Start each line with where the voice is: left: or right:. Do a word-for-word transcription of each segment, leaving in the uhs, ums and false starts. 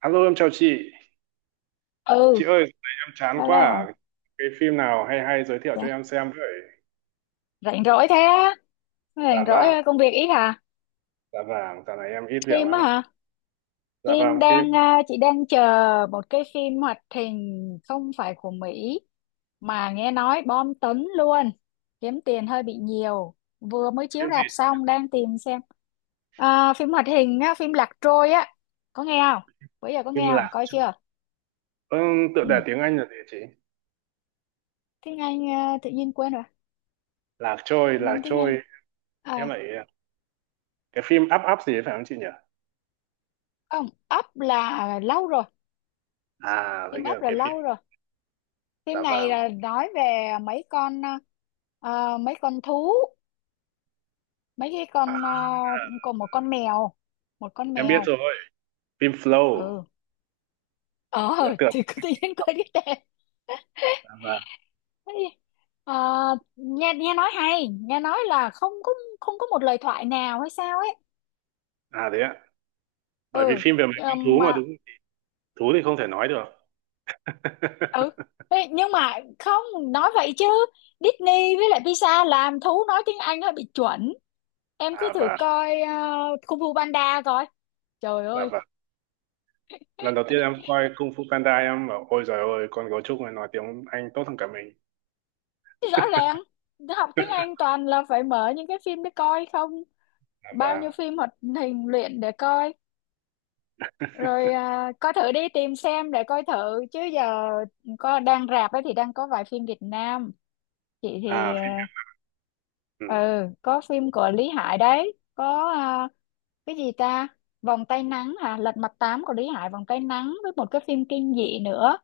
right: Alo, em chào chị.
left: Ừ,
right: Chị ơi, em chán quá
left: alo,
right: à. Cái phim nào hay hay giới thiệu cho
left: dạ.
right: em xem với.
left: Rảnh rỗi thế á?
right: Dạ
left: Rảnh rỗi,
right: vàng,
left: ờ, công việc ít hả?
right: dạ vàng, dạo này em ít việc
left: Phim
right: lắm
left: á
right: ạ.
left: hả?
right: Dạ
left: Phim
right: vàng phim,
left: đang ờ, chị đang chờ một cái phim hoạt hình không phải của Mỹ mà nghe nói bom tấn luôn, kiếm tiền hơi bị nhiều, vừa mới chiếu
right: phim
left: rạp
right: gì?
left: xong, đang tìm xem. Ờ, phim hoạt hình á, phim Lạc Trôi á, có nghe không? Bây giờ có
right: Phim
left: nghe không,
right: Lạc
left: coi
right: Trôi.
left: chưa?
right: Ừ, tựa
left: Ừ,
right: đề tiếng Anh là gì chị?
left: tiếng Anh ờ, tự nhiên quên rồi.
right: Lạc trôi,
left: Tự
right: lạc
left: nhiên tiếng Anh
right: trôi. Em
left: à,
right: lại cái phim Up Up gì ấy, phải không chị nhỉ?
left: không, Up là lâu rồi,
right: À, thấy
left: phim
right: cái
left: Up là
right: cái phim.
left: lâu rồi.
right: Dạ
left: Phim này
right: vàng.
left: là nói về mấy con, ờ, mấy con thú, mấy cái con, uh, còn một con mèo, một con
right: Em biết
left: mèo.
right: rồi. Phim Flow,
left: Ừ, ờ,
right: tựa tựa.
left: thì cứ tự nhiên quên cái tên.
right: Dạ vàng.
left: Thế thì, ờ, nghe nghe nói hay, nghe nói là không có, không có một lời thoại nào hay sao ấy.
right: À đấy ạ. Bởi vì
left: Ừ,
right: phim về mấy
left: ờ,
right: con thú mà
left: mà
right: đúng. Thú thì không thể nói được.
left: ừ. Ê, nhưng mà không nói vậy chứ, Disney với lại Pixar làm thú nói tiếng Anh hơi bị chuẩn. Em cứ
right: À
left: thử
right: và
left: coi ờ, Kung Fu Panda coi, trời
right: dạ
left: ơi.
right: vàng, lần đầu tiên em coi Kung Fu Panda em bảo ôi giời ơi con gấu trúc này nói tiếng Anh tốt hơn cả mình.
left: Rõ ràng học tiếng Anh toàn là phải mở những cái phim để coi không, bao nhiêu
right: Và
left: phim hoạt hình luyện để coi. Rồi à, coi thử đi, tìm xem để coi thử. Chứ giờ có đang rạp ấy thì đang có vài phim Việt Nam, chị thì
right: à phim. Ừ.
left: ờ, ừ, có phim của Lý Hải đấy, có à, cái gì ta, Vòng tay nắng hả, Lật mặt tám của Lý Hải, Vòng tay nắng với một cái phim kinh dị nữa,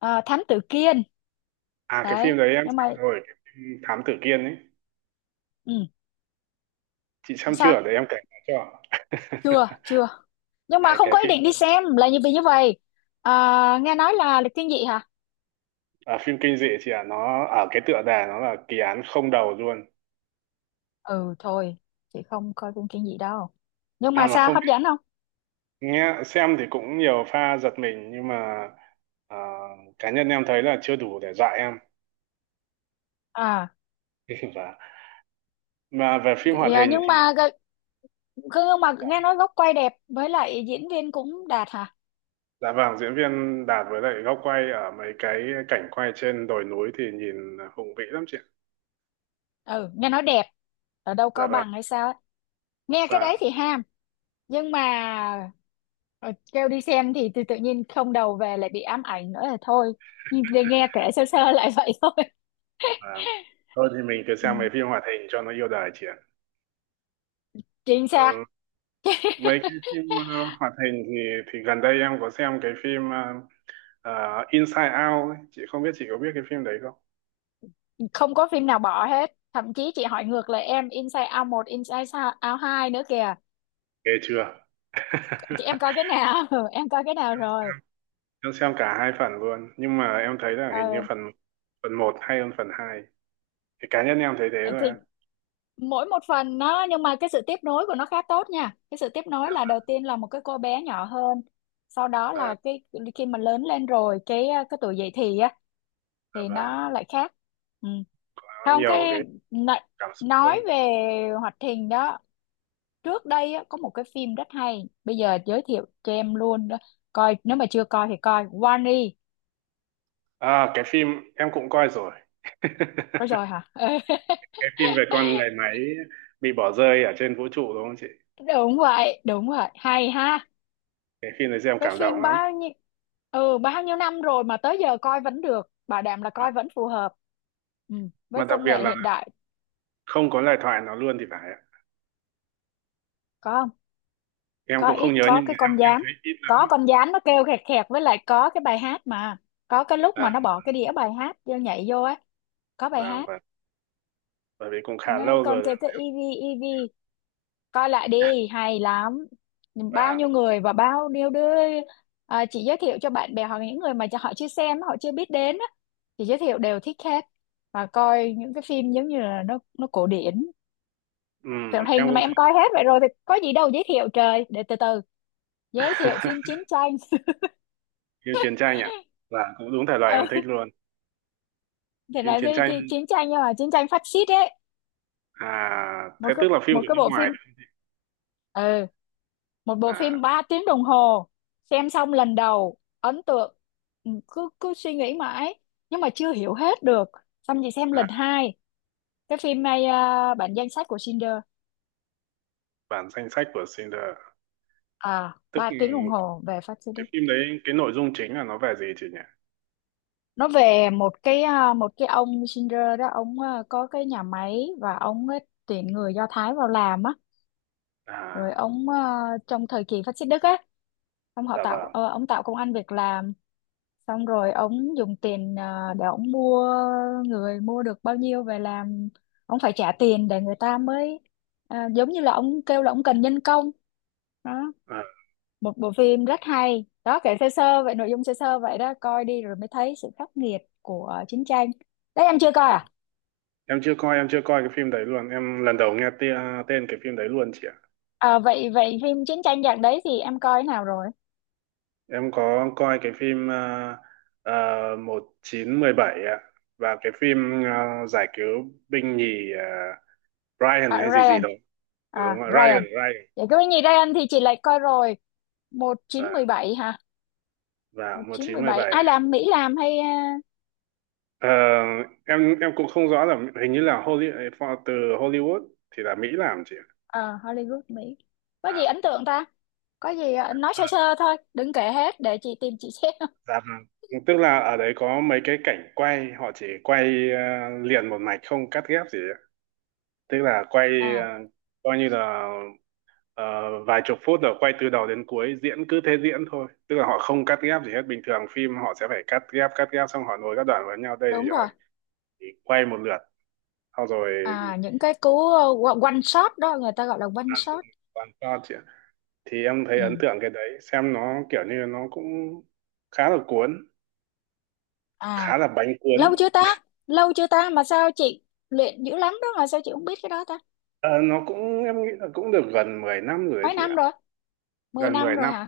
left: à, Thám tử Kiên.
right: À cái phim
left: Đấy,
right: đấy em
left: nhưng
right: xem
left: mà
right: rồi, cái phim Thám Tử Kiên ấy.
left: ừ,
right: Chị xem
left: sao?
right: chưa để em kể cho?
left: Chưa chưa, nhưng mà
right: Cái
left: không
right: cái
left: có ý
right: phim
left: định đi
right: đấy,
left: xem là như vì như vậy. À, nghe nói là lịch thiên dị hả?
right: à, phim kinh dị chị ạ, nó ở cái tựa đề nó là kỳ án không đầu luôn.
left: Ừ thôi, chị không coi phim kinh dị đâu, nhưng
right: À
left: mà
right: mà
left: sao,
right: không
left: hấp
right: biết,
left: dẫn không?
right: nghe xem thì cũng nhiều pha giật mình nhưng mà à, cá nhân em thấy là chưa đủ để dọa em.
left: À,
right: Và mà về phim
left: thì,
right: hoạt
left: à
right: hình
left: nhưng
right: thì.
left: mà gợ- nhưng mà nghe nói góc quay đẹp với lại diễn viên cũng đạt hả?
right: Dạ vâng, diễn viên Đạt với lại góc quay ở mấy cái cảnh quay trên đồi núi thì nhìn hùng vĩ lắm chị ạ.
left: Ừ, nghe nói đẹp, ở đâu
right: Dạ
left: Cao
right: vâng,
left: Bằng hay sao ấy. Nghe cái đấy
right: và
left: thì ham, nhưng mà ờ, kêu đi xem thì, tự tự nhiên không đầu, về lại bị ám ảnh nữa là thôi, nhưng nghe kể sơ sơ lại vậy thôi.
right: và thôi thì mình cứ sang mấy
left: Ừ.
right: phim hoạt hình cho nó yêu đời chị ạ.
left: Chính
right: Ờ,
left: xác.
right: Mấy cái phim ờ, hoạt hình thì thì gần đây em có xem cái phim ờ, ờ, Inside Out ấy. Chị không biết, chị có biết cái phim đấy không?
left: Không có phim nào bỏ hết, thậm chí chị hỏi ngược lại em, Inside Out một, Inside Out hai nữa kìa.
right: Ghê chưa?
left: Chị em coi cái nào? Ừ, em coi cái nào rồi?
right: Em xem cả hai phần luôn, nhưng mà em thấy là hình như
left: Ờ,
right: phần phần một hay hơn phần hai. Thì cá nhân em thấy thế thôi
left: thì
right: ạ.
left: mỗi một phần nó, nhưng mà cái sự tiếp nối của nó khá tốt nha. Cái sự tiếp nối
right: Dạ
left: là đầu tiên là một cái cô bé nhỏ hơn, sau đó
right: vâng,
left: là cái khi mà lớn lên rồi, cái cái tuổi dậy thì á
right: dạ
left: thì
right: vâng.
left: nó lại khác. Ừ.
right: Có
left: Không,
right: nhiều cái
left: cái nói
right: cảm xúc hơn.
left: nói về hoạt hình đó, trước đây á, có một cái phim rất hay, bây giờ giới thiệu cho em luôn đó. Coi, nếu mà chưa coi thì coi Wall-E.
right: À cái phim em cũng coi rồi.
left: Có rồi hả?
right: Cái phim về con người máy bị bỏ rơi ở trên vũ trụ, đúng không chị?
left: Đúng vậy, đúng vậy, hay ha.
right: Cái phim này xem
left: Cái
right: cảm động
left: phim
right: lắm.
left: bao nhiêu, ừ, bao nhiêu năm rồi mà tới giờ coi vẫn được, bảo đảm là
right: mà,
left: coi vẫn phù hợp. Ừ, với
right: mà đặc
left: công
right: biệt
left: nghệ hiện
right: là
left: đại.
right: không có lời thoại nó luôn thì phải ạ.
left: Có không?
right: Em
left: Có
right: cũng không
left: ít,
right: nhớ,
left: có
right: nhưng
left: cái
right: mà em,
left: con
right: em
left: gián,
right: thấy ít
left: có
right: lắm.
left: con gián nó kêu khẹt khẹt, với lại có cái bài hát mà, có cái lúc
right: À,
left: mà nó bỏ cái đĩa bài hát vô, nhảy vô á, có bài
right: và
left: hát.
right: và bởi vì cũng khá
left: Nó
right: lâu
left: con
right: rồi.
left: kêu cái e vê e vê, coi lại đi, hay lắm. Bao nhiêu
right: Và
left: người và bao nhiêu đứa, à, chị giới thiệu cho bạn bè hoặc những người mà cho họ chưa xem, họ chưa biết đến á, chị giới thiệu đều thích hết. Và coi những cái phim giống như là nó nó cổ điển. Phim
right: ừm,
left: thì
right: em
left: mà
right: cũng thích.
left: em coi hết vậy rồi thì có gì đâu giới thiệu. Trời, để từ từ, giới thiệu phim chiến tranh.
right: Phim chiến tranh ạ, là cũng đúng thể loại
left: Ừ,
right: em thích luôn.
left: thì
right: Phim
left: là gì,
right: chiến tranh,
left: chi- chiến tranh, nhưng mà chiến tranh phát xít ấy.
right: à
left: Một
right: thế
left: cái,
right: tức là phim
left: một
right: của
left: cái
right: nước
left: bộ
right: ngoài.
left: phim, ừ, một bộ phim
right: À,
left: ba tiếng đồng hồ, xem xong lần đầu ấn tượng. Ừ, cứ cứ suy nghĩ mãi, nhưng mà chưa hiểu hết được, xong chị xem
right: à
left: lần hai. Cái phim này à, bản danh sách của Schindler,
right: bản danh sách của Schindler.
left: à,
right: Tức
left: ba tiếng đồng hồ về phát xít đi.
right: cái phim đấy, cái nội dung chính là nó về gì chị nhỉ?
left: Nó về một cái à, một cái ông Schindler đó, ông à, có cái nhà máy và ông ấy tuyển người Do Thái vào làm á.
right: À,
left: Rồi ông à, trong thời kỳ phát xít Đức á, ông họ
right: dạ
left: tạo
right: vâng.
left: ờ, ông tạo công ăn việc làm. Xong rồi ông dùng tiền ờ, để ông mua người, mua được bao nhiêu về làm, ông phải trả tiền để người ta mới à, giống như là ông kêu là ông cần nhân công đó.
right: À,
left: Một bộ phim rất hay đó, kể sơ sơ vậy, nội dung sơ sơ vậy đó, coi đi rồi mới thấy sự khắc nghiệt của chiến tranh. Đấy, em chưa coi à?
right: em chưa coi, em chưa coi cái phim đấy luôn, em lần đầu nghe tia, tên cái phim đấy luôn chị ạ.
left: À vậy vậy phim chiến tranh dạng đấy thì em coi nào rồi?
right: Em có coi cái phim à, à, một chín uh, bảy ạ. Và cái phim ờ, giải cứu binh nhì ờ, Ryan
left: À,
right: hay gì gì
left: Ryan
right: đó. Đúng
left: à,
right: rồi,
left: Ryan,
right: Ryan, Ryan.
left: vậy cái gì Ryan thì chị lại coi rồi. Một chín
right: và
left: một bảy hả?
right: và
left: Một chín một bảy
right: một chín một bảy.
left: ai làm, Mỹ làm hay?
right: Ờ, em em cũng không rõ là hình như là Hollywood, từ Hollywood thì là Mỹ làm chị ạ.
left: Ờ Hollywood Mỹ. Có gì ấn tượng ta? Có gì ờ, nói
right: Dạ.
left: sơ sơ thôi, đừng kể hết để chị tìm chị xem.
right: Dạ vâng. Tức là ở đấy có mấy cái cảnh quay, họ chỉ quay ờ, liền một mạch không cắt ghép gì ạ. Tức là quay
left: À
right: ờ, coi như là ờ, vài chục phút rồi quay từ đầu đến cuối, diễn cứ thế diễn thôi. Tức là họ không cắt ghép gì hết. Bình thường phim họ sẽ phải cắt ghép, cắt ghép xong họ nối các đoạn vào nhau. Đây
left: đúng
right: thì họ
left: rồi.
right: chỉ quay một lượt, xong rồi
left: À những cái cú ờ, one shot đó, người ta gọi là one
right: làm đúng
left: shot.
right: toàn shot chị ạ. Thì em thấy
left: Ừ.
right: ấn tượng cái đấy, xem nó kiểu như nó cũng khá là cuốn,
left: À
right: khá là bánh cuốn.
left: lâu chưa ta, lâu chưa ta mà sao chị luyện dữ lắm đó mà sao chị không biết cái đó ta?
right: Ờ, nó cũng em nghĩ là cũng được gần mười năm rồi đấy
left: Mấy
right: chị
left: năm
right: ạ.
left: rồi, mười
right: Gần
left: năm
right: mười
left: rồi
right: năm.
left: hả?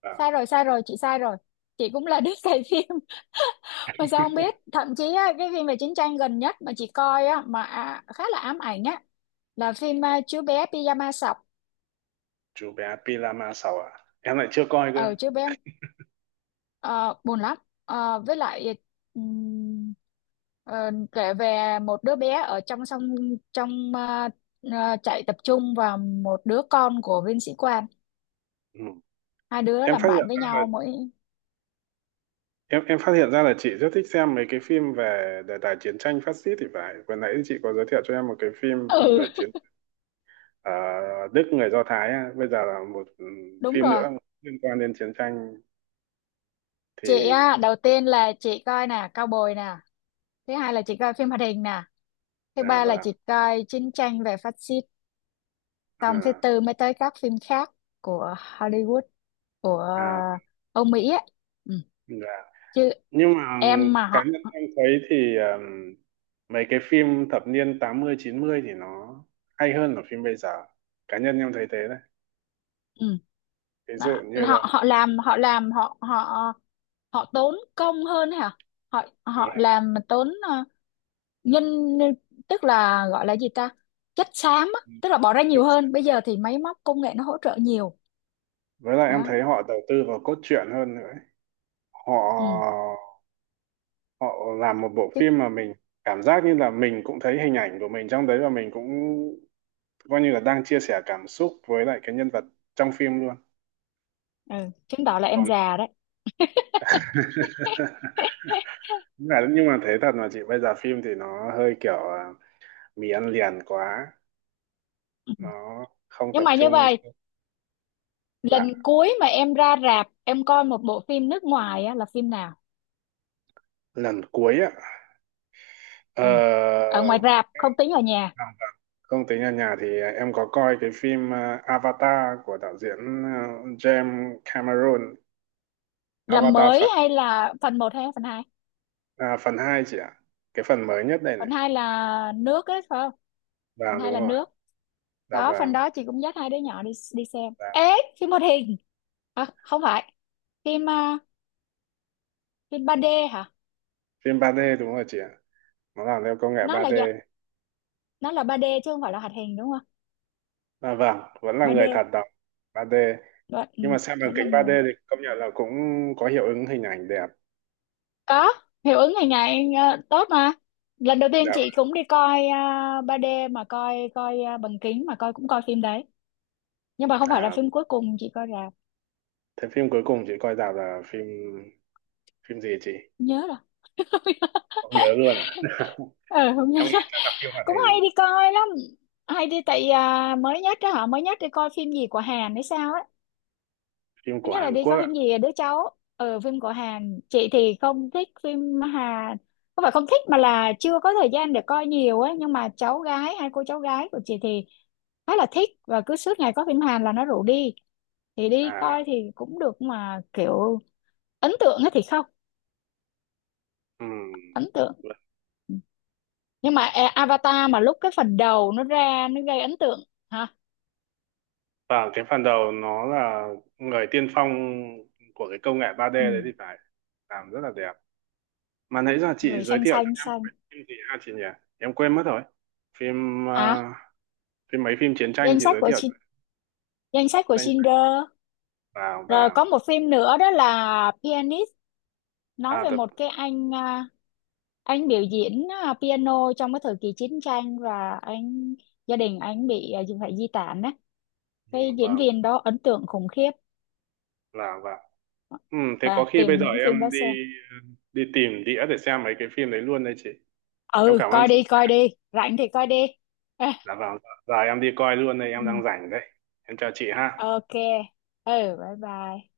right: À,
left: Sai rồi, sai rồi, chị sai rồi, chị cũng là đứa cày phim mà sao không biết? Thậm chí á, cái phim về chiến tranh gần nhất mà chị coi á, mà à, khá là ám ảnh á, là phim à, chú bé pyjama sọc.
right: chú bé Pilama sáu à? Em lại chưa coi cơ.
left: Ờ chú bé, ờ, buồn lắm. Ờ, với lại ừm, ờ, kể về một đứa bé ở trong sông, trong à, à, trại tập trung và một đứa con của viên sĩ quan,
right: Ừ.
left: hai đứa
right: Em
left: làm
right: phát
left: bạn
right: hiện
left: với
right: ra là
left: nhau mỗi.
right: em em phát hiện ra là chị rất thích xem mấy cái phim về đề tài chiến tranh phát xít thì phải. Vừa nãy chị có giới thiệu cho em một cái phim về
left: Ừ,
right: chiến, ờ, Đức người Do Thái á. Bây giờ là một ừ,
left: đúng
right: phim
left: rồi.
right: nữa liên quan đến chiến tranh
left: Chị
right: thì.
left: á, đầu tiên là chị coi nè Cao Bồi nè, thứ hai là chị coi phim hoạt hình nè, thứ
right: À
left: ba là
right: vâng.
left: chị coi chiến tranh về phát xít, xong thứ
right: À,
left: tư mới tới các phim khác của Hollywood, của
right: à,
left: ờ, Âu Mỹ ấy. Ừ.
right: dạ.
left: Chứ
right: Nhưng mà
left: em mà
right: cá
left: họ,
right: nhân em thấy thì um, mấy cái phim thập niên tám mươi chín mươi thì nó hay hơn là phim bây giờ. Cá nhân em thấy thế đấy.
left: ừ.
right: Ví
left: Đó,
right: dụ như là
left: họ họ làm họ làm họ họ họ tốn công hơn hả? Họ họ
right: là-
left: làm mà tốn ờ, nhân, tức là gọi là gì ta, chất xám á, tức là bỏ ra nhiều hơn. Bây giờ thì máy móc công nghệ nó hỗ trợ nhiều.
right: với lại em
left: Đó.
right: thấy họ đầu tư vào cốt truyện hơn nữa ấy. Họ
left: Ừ.
right: họ làm một bộ
left: Chứ.
right: phim mà mình cảm giác như là mình cũng thấy hình ảnh của mình trong đấy, và mình cũng coi như là đang chia sẻ cảm xúc với lại cái nhân vật trong phim luôn.
left: Ừ. Chứng tỏ là em
right: Còn
left: già đấy.
right: đúng là- nhưng mà thế thật mà chị, bây giờ phim thì nó hơi kiểu à, mì ăn liền quá, nó không
left: Nhưng
right: tập
left: mà như
right: trung.
left: vậy, lần
right: Dạ,
left: cuối mà em ra rạp em coi một bộ phim nước ngoài á, là phim nào?
right: lần cuối á ờ,
left: Ừ. Ở ngoài rạp, không tính ở nhà.
right: không tính ở nhà thì em có coi cái phim ờ, Avatar của đạo diễn ờ, James Cameron.
left: Là
right: Avatar
left: mới
right: phần
left: hay là phần một hay phần hai?
right: à, phần hai chị ạ, cái phần mới nhất đây này.
left: Phần hai là nước ấy phải không? Phần
right: Vàng
left: hai
right: đúng
left: là
right: rồi.
left: nước,
right: Dạ
left: có phần
right: vàng.
left: đó chị cũng dắt hai đứa nhỏ đi đi xem
right: Dạ.
left: ế. Phim hoạt hình à, không phải, phim à, phim ba đê hả?
right: Phim ba D đúng rồi chị ạ, nó làm theo công nghệ
left: Nó là
right: ba D.
left: dạng, nó là ba đê chứ không phải là hoạt hình đúng không?
right: À, vâng vẫn là người
left: ba đê
right: thật đóng. ba D.
left: vẫn, ừ,
right: Nhưng mà xem bằng
left: vẫn là
right: kính ba D
left: người,
right: thì công nhận là cũng có hiệu ứng hình ảnh đẹp.
left: có hiệu ứng ngày ngày ờ, tốt mà. Lần đầu tiên
right: Dạ
left: chị
right: vâng.
left: cũng đi coi à, ba đê mà coi, coi à, bằng kính mà coi, cũng coi phim đấy, nhưng mà không phải là
right: À.
left: phim cuối cùng chị coi rạp.
right: Thế phim cuối cùng chị coi rạp là phim phim gì chị?
left: Không nhớ rồi.
right: Không nhớ luôn à?
left: Ờ không nhớ.
right: Em nghĩ chắc là phim hoạt
left: Cũng hay
right: hình,
left: đi coi lắm, hay đi. Tại à, mới nhất đó, họ mới nhất đi coi phim gì của Hàn hay sao.
right: phim
left: Thứ
right: của
left: nhất là
right: Hàn
left: đi
right: Quốc
left: coi
right: ạ.
left: phim gì à? Đứa cháu ờ, phim của Hàn, chị thì không thích phim Hàn, không phải không thích mà là chưa có thời gian để coi nhiều ấy. Nhưng mà cháu gái, hai cô cháu gái của chị thì khá là thích và cứ suốt ngày có phim Hàn là nó rủ đi, thì đi
right: À,
left: coi thì cũng được, mà kiểu ấn tượng ấy thì không
right: ừm.
left: ấn tượng. Ừ. Nhưng mà e- Avatar mà lúc cái phần đầu nó ra nó gây ấn tượng hả.
right: Và cái phần đầu nó là người tiên phong của cái công nghệ ba D đấy thì
left: Ừ.
right: phải, làm rất là đẹp. Mà nãy giờ chị
left: Người
right: giới
left: xanh
right: thiệu cho
left: xanh
right: em
left: xanh.
right: cái phim gì ha chị nhỉ? Em quên mất rồi. Phim
left: Hả?
right: à, phim mấy phim chiến tranh
left: Danh
right: chị
left: sách
right: giới
left: của
right: thiệu cho.
left: Shin- danh sách của Schindler.
right: Vào
left: Rồi
right: và
left: có một phim nữa đó là Pianist, nói
right: à,
left: về
right: tập
left: một cái anh à, anh biểu diễn à, piano trong cái thời kỳ chiến tranh, và anh, gia đình anh bị à, phải di tản á.
right: ừ,
left: Cái diễn
right: vào
left: viên đó ấn tượng khủng khiếp.
right: và và. Ừ, thế có
left: À,
right: khi bây
left: tìm
right: giờ
left: những phim đó
right: em đi
left: xem.
right: đi tìm đĩa để xem mấy cái phim đấy luôn đây chị. Em
left: Ừ,
right: cảm ơn
left: coi
right: chị.
left: đi, coi đi. Rảnh thì coi đi.
right: Dạ vâng. Giờ em đi coi luôn đây, em
left: Ừ,
right: đang rảnh đấy. Em chào chị ha.
left: ok. Ừ, bye bye.